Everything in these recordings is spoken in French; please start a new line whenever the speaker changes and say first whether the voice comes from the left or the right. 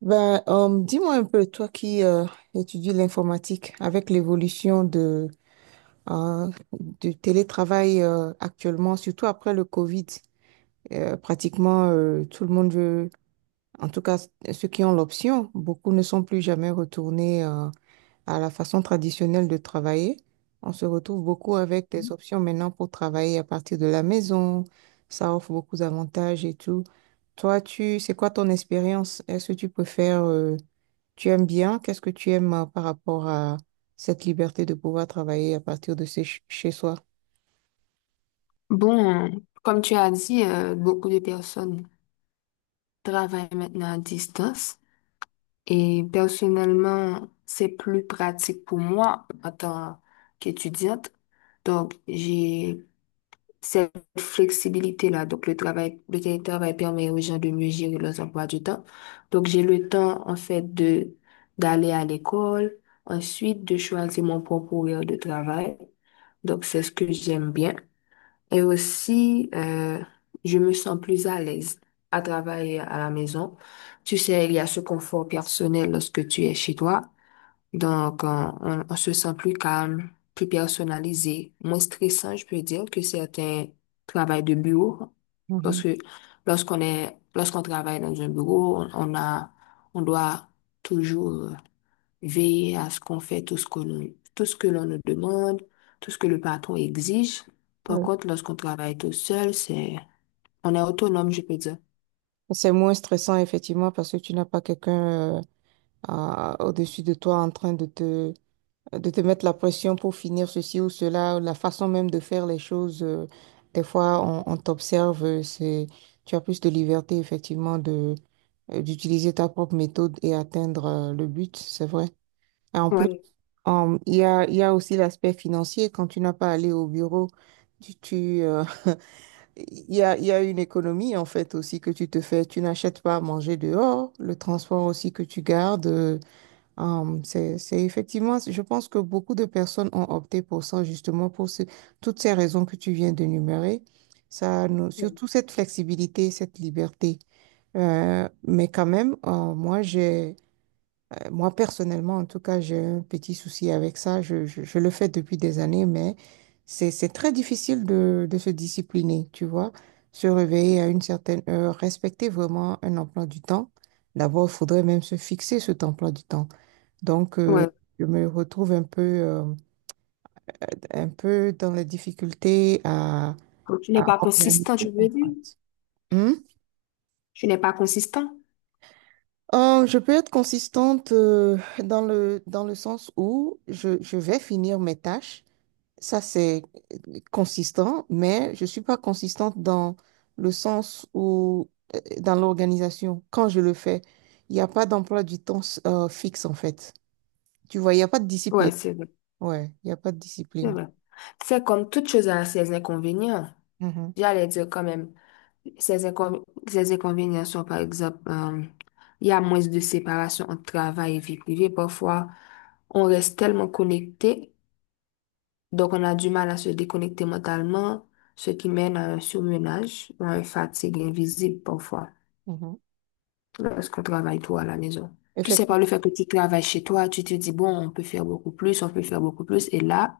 right: Ben, dis-moi un peu, toi qui étudies l'informatique, avec l'évolution de, euh, du télétravail actuellement, surtout après le Covid, pratiquement tout le monde veut, en tout cas ceux qui ont l'option, beaucoup ne sont plus jamais retournés à la façon traditionnelle de travailler. On se retrouve beaucoup avec des options maintenant pour travailler à partir de la maison. Ça offre beaucoup d'avantages et tout. Toi, c'est quoi ton expérience? Est-ce que tu préfères tu aimes bien? Qu'est-ce que tu aimes par rapport à cette liberté de pouvoir travailler à partir de chez soi?
left: Bon, comme tu as dit, beaucoup de personnes travaillent maintenant à distance et personnellement, c'est plus pratique pour moi en tant qu'étudiante. Donc, j'ai cette flexibilité-là. Donc, le télétravail permet aux gens de mieux gérer leurs emplois du temps. Donc, j'ai le temps, en fait, d'aller à l'école, ensuite de choisir mon propre horaire de travail. Donc, c'est ce que j'aime bien. Et aussi, je me sens plus à l'aise à travailler à la maison. Tu sais, il y a ce confort personnel lorsque tu es chez toi. Donc, on se sent plus calme, plus personnalisé, moins stressant, je peux dire, que certains travails de bureau. Parce
right: Mhm.
left: que lorsqu'on travaille dans un bureau, on doit toujours veiller à ce qu'on fait tout ce que l'on nous demande, tout ce que le patron exige. Par
right: Ouais.
left: contre, lorsqu'on travaille tout seul, on est autonome, je peux dire.
right: C'est moins stressant, effectivement, parce que tu n'as pas quelqu'un au-dessus de toi en train de te mettre la pression pour finir ceci ou cela, la façon même de faire les choses. Des fois, on t'observe, euh, tu as plus de liberté, effectivement, de, d'utiliser ta propre méthode et atteindre le but, c'est vrai. Et en plus,
left: Ouais,
right: Il y a aussi l'aspect financier. Quand tu n'as pas allé au bureau, tu, il y a une économie en fait aussi que tu te fais. Tu n'achètes pas à manger dehors. Le transport aussi que tu gardes. Euh, c'est effectivement, je pense que beaucoup de personnes ont opté pour ça justement pour toutes ces raisons que tu viens d'énumérer. Surtout cette flexibilité, cette liberté. Mais quand même, moi, personnellement, en tout cas, j'ai un petit souci avec ça. Je le fais depuis des années, mais c'est très difficile de se discipliner, tu vois. Se réveiller à une certaine heure, respecter vraiment un emploi du temps. D'abord, il faudrait même se fixer cet emploi du temps. Donc,
left: ouais.
right: je me retrouve un peu dans la difficulté
left: Donc, tu
right: à
left: n'es pas
right: organiser
left: consistant, je
right: ça, en
left: veux dire.
right: fait. Hmm?
left: Tu n'es pas consistant.
right: Je peux être consistante dans le sens où je vais finir mes tâches. Ça, c'est consistant, mais je suis pas consistante dans le sens où, dans l'organisation, quand je le fais, il n'y a pas d'emploi du temps fixe, en fait. Tu vois, il n'y a pas de
left: Ouais,
right: discipline.
left: c'est vrai,
right: Ouais, il n'y a pas de
left: c'est
right: discipline.
left: vrai. C'est comme toute chose à ses inconvénients.
right: Mhm,
left: J'allais dire quand même. Ces inconvénients sont, par exemple, il y a moins de séparation entre travail et vie privée. Parfois, on reste tellement connecté, donc on a du mal à se déconnecter mentalement, ce qui mène à un surmenage ou à une fatigue invisible parfois
right: mhm.
left: lorsqu'on travaille trop à la maison. Tu sais,
right: Effectivement.
left: par le fait que tu travailles chez toi, tu te dis, bon, on peut faire beaucoup plus, on peut faire beaucoup plus. Et là,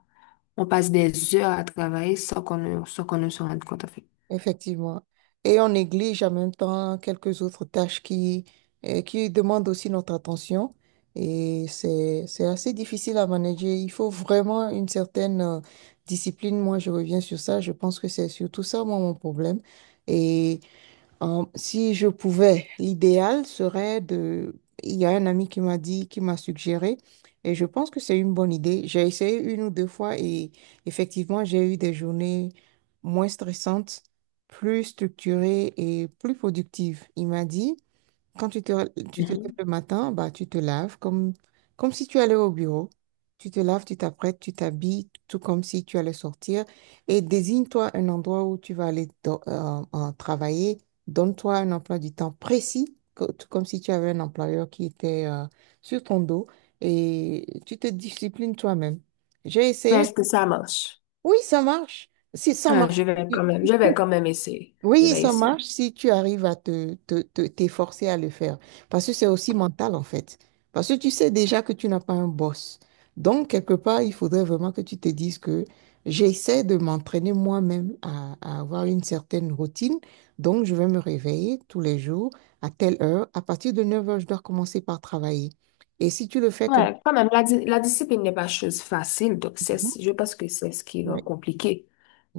left: on passe des heures à travailler sans qu'on ne se rende compte, en fait.
right: Effectivement. Et on néglige en même temps quelques autres tâches qui demandent aussi notre attention. Et c'est assez difficile à manager. Il faut vraiment une certaine discipline. Moi, je reviens sur ça. Je pense que c'est surtout ça, moi, mon problème. Et si je pouvais, l'idéal serait de... Il y a un ami qui m'a dit, qui m'a suggéré, et je pense que c'est une bonne idée. J'ai essayé une ou deux fois et effectivement, j'ai eu des journées moins stressantes, plus structurées et plus productives. Il m'a dit, quand tu te lèves
left: Mhm.
right: le matin, bah, tu te laves comme, comme si tu allais au bureau. Tu te laves, tu t'apprêtes, tu t'habilles, tout comme si tu allais sortir. Et désigne-toi un endroit où tu vas aller travailler. Donne-toi un emploi du temps précis, tout comme si tu avais un employeur qui était sur ton dos. Et tu te disciplines toi-même. J'ai
left: Mais
right: essayé.
left: est-ce que ça marche?
right: Oui, ça marche. Si ça
left: Ouais,
right: marche.
left: je vais quand même essayer. Je
right: Oui,
left: vais
right: ça
left: essayer.
right: marche si tu arrives à t'efforcer à le faire. Parce que c'est aussi mental, en fait. Parce que tu sais déjà que tu n'as pas un boss. Donc, quelque part, il faudrait vraiment que tu te dises que j'essaie de m'entraîner moi-même à avoir une certaine routine. Donc, je vais me réveiller tous les jours à telle heure. À partir de 9 heures, je dois commencer par travailler. Et si tu le fais comme...
left: Ouais, quand même, la discipline n'est pas chose facile, donc
right: Mhm.
left: je pense que c'est ce qui rend
right: Ouais,
left: compliqué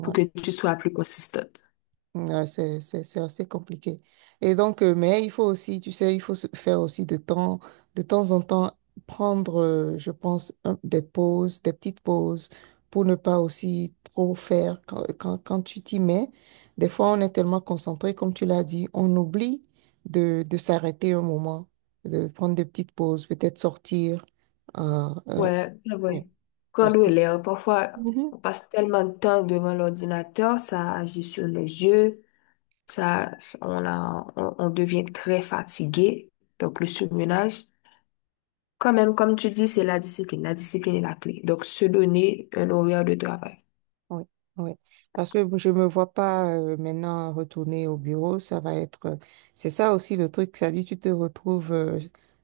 left: pour que tu sois plus consistante.
right: Ouais, c'est assez compliqué. Et donc, mais il faut aussi, tu sais, il faut se faire aussi de temps en temps, prendre, je pense, des pauses, des petites pauses pour ne pas aussi trop faire quand, quand tu t'y mets. Des fois, on est tellement concentré, comme tu l'as dit, on oublie de s'arrêter un moment, de prendre des petites pauses, peut-être sortir. euh, euh,
left: Ouais, c'est
right: ouais,
left: vrai.
right: parce
left: Prendre l'air, parfois,
right: que-
left: on passe tellement de temps devant l'ordinateur, ça agit sur les yeux, on devient très fatigué, donc le surmenage. Quand même, comme tu dis, c'est la discipline. La discipline est la clé. Donc, se donner un horaire de travail.
right: Oui, oui. Parce que je me vois pas maintenant retourner au bureau. Ça va être. C'est ça aussi le truc. Ça dit, tu te retrouves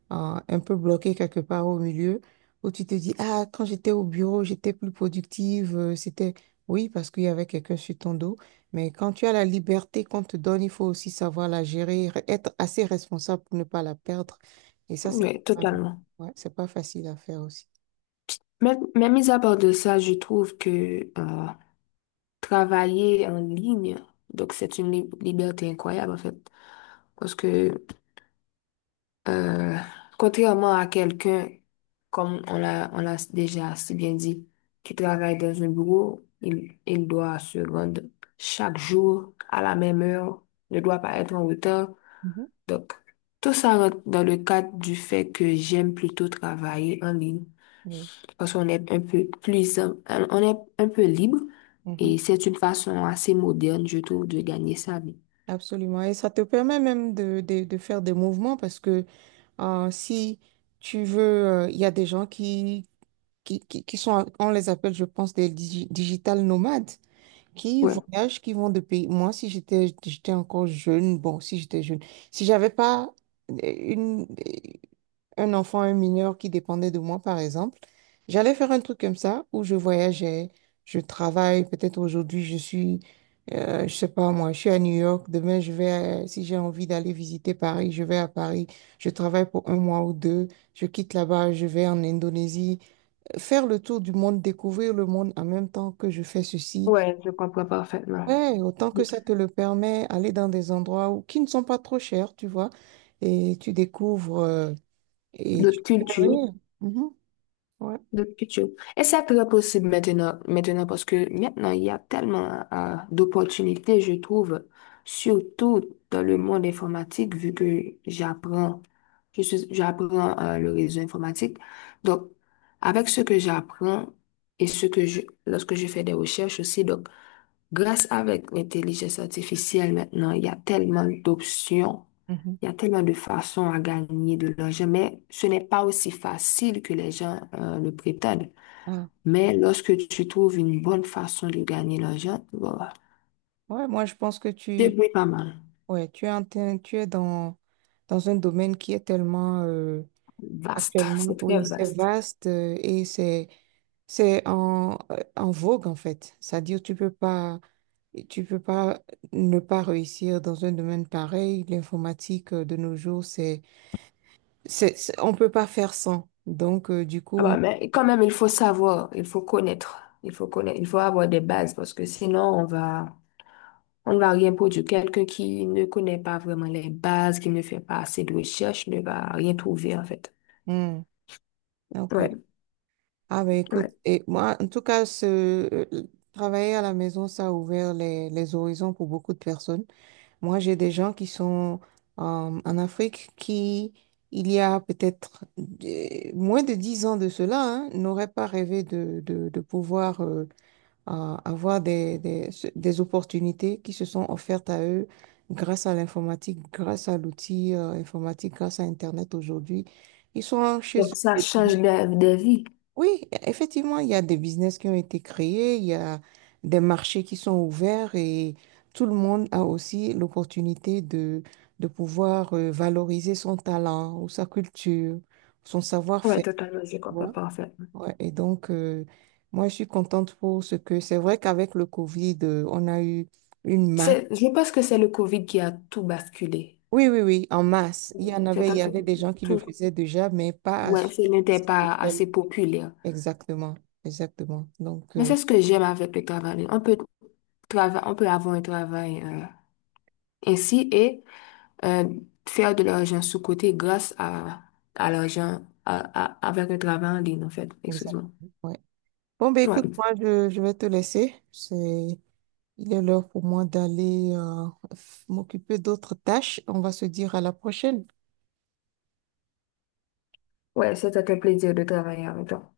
right: un peu bloqué quelque part au milieu où tu te dis, ah, quand j'étais au bureau, j'étais plus productive. C'était. Oui, parce qu'il y avait quelqu'un sur ton dos. Mais quand tu as la liberté qu'on te donne, il faut aussi savoir la gérer, être assez responsable pour ne pas la perdre. Et ça, c'est
left: Oui,
right: pas,
left: totalement.
right: ouais, c'est pas facile à faire aussi.
left: Mais mis à part de ça, je trouve que travailler en ligne, donc c'est une liberté incroyable en fait. Parce que euh, contrairement à quelqu'un, comme on l'a déjà si bien dit, qui travaille dans un bureau, il doit se rendre chaque jour à la même heure, ne doit pas être en retard. Donc, tout ça rentre dans le cadre du fait que j'aime plutôt travailler en ligne
right: Mhm.
left: parce qu'on est un peu plus, on est un peu libre
right: Oui.
left: et c'est une façon assez moderne, je trouve, de gagner sa vie.
right: Absolument. Et ça te permet même de faire des mouvements parce que si tu veux, il y a des gens qui sont, on les appelle, je pense, des digital nomades, qui
left: Ouais,
right: voyagent, qui vont de pays. Moi, si j'étais, j'étais encore jeune, bon, si j'étais jeune, si j'avais pas euh, une, euh, un enfant, un mineur qui dépendait de moi, par exemple, j'allais faire un truc comme ça où je voyageais, je travaille, peut-être aujourd'hui je suis, je sais pas moi, je suis à New York, demain je vais, si j'ai envie d'aller visiter Paris, je vais à Paris, je travaille pour un mois ou deux, je quitte là-bas, je vais en Indonésie, faire le tour du monde, découvrir le monde en même temps que je fais ceci.
left: ouais, je comprends parfaitement.
right: Ouais, autant que ça te le permet, aller dans des endroits où, qui ne sont pas trop chers, tu vois, et tu découvres et tu
left: D'autres
right: fais
left: cultures,
right: rire. Mhm, ouais.
left: de culture. Et c'est très possible maintenant, maintenant parce que maintenant, il y a tellement d'opportunités, je trouve, surtout dans le monde informatique, vu que j'apprends, j'apprends le réseau informatique. Donc, avec ce que j'apprends et lorsque je fais des recherches aussi, donc, grâce avec l'intelligence artificielle maintenant, il y a tellement d'options,
right: Mhm.
left: il y a tellement de façons à gagner de l'argent, mais ce n'est pas aussi facile que les gens le prétendent.
right: Ah,
left: Mais lorsque tu trouves une bonne façon de gagner l'argent, voilà,
right: ouais, moi, je pense que
left: tu
right: tu,
left: pas mal.
right: ouais, tu es dans, dans un domaine qui est tellement,
left: Vaste,
right: actuellement,
left: c'est très
right: oui, c'est
left: vaste.
right: vaste et c'est en, en vogue, en fait. C'est-à-dire, tu peux pas ne pas réussir dans un domaine pareil. L'informatique, de nos jours, on peut pas faire sans. Donc, du
left: Ah
right: coup,
left: bah, mais quand même, il faut savoir, il faut avoir des bases parce que sinon on va on ne va rien produire. Quelqu'un qui ne connaît pas vraiment les bases, qui ne fait pas assez de recherches, ne va rien trouver, en fait.
right: hmm, ok.
left: Ouais,
right: Ah, ben, écoute,
left: ouais.
right: et moi, en tout cas, ce, euh, travailler à la maison, ça a ouvert les horizons pour beaucoup de personnes. Moi, j'ai des gens qui sont en Afrique qui, il y a peut-être moins de 10 ans de cela, hein, n'auraient pas rêvé de pouvoir avoir des opportunités qui se sont offertes à eux grâce à l'informatique, grâce à l'outil informatique, grâce à Internet aujourd'hui. Ils sont chez
left: Donc, ça
right: eux.
left: change de vie.
right: Oui, effectivement, il y a des business qui ont été créés, il y a des marchés qui sont ouverts et tout le monde a aussi l'opportunité de pouvoir valoriser son talent ou sa culture, son
left: Ouais,
right: savoir-faire.
left: totalement, je
right: Tu
left: comprends
right: vois.
left: parfaitement.
right: Ouais, et donc, moi, je suis contente pour ce que c'est vrai qu'avec le Covid, on a eu une masse.
left: C'est, je pense que c'est le COVID qui a tout basculé.
right: Oui, oui, oui, en masse. Il y en avait,
left: C'est
right: il
left: en
right: y
left: fait
right: avait des gens qui le
left: tout.
right: faisaient déjà, mais pas à,
left: Ouais, ce
right: à
left: n'était
right: cette
left: pas
right: échelle.
left: assez populaire.
right: Exactement, exactement. Donc,
left: Mais c'est ce que j'aime avec le travail. On peut on peut avoir un travail, ainsi et euh, faire de l'argent sous-côté grâce à l'argent à- avec le travail en ligne, en fait. Excuse-moi.
right: exactement. Bon, ben écoute,
left: Ouais.
right: moi, je vais te laisser. C'est, il est l'heure pour moi d'aller m'occuper d'autres tâches. On va se dire à la prochaine.
left: Ouais, c'était un plaisir de travailler avec toi.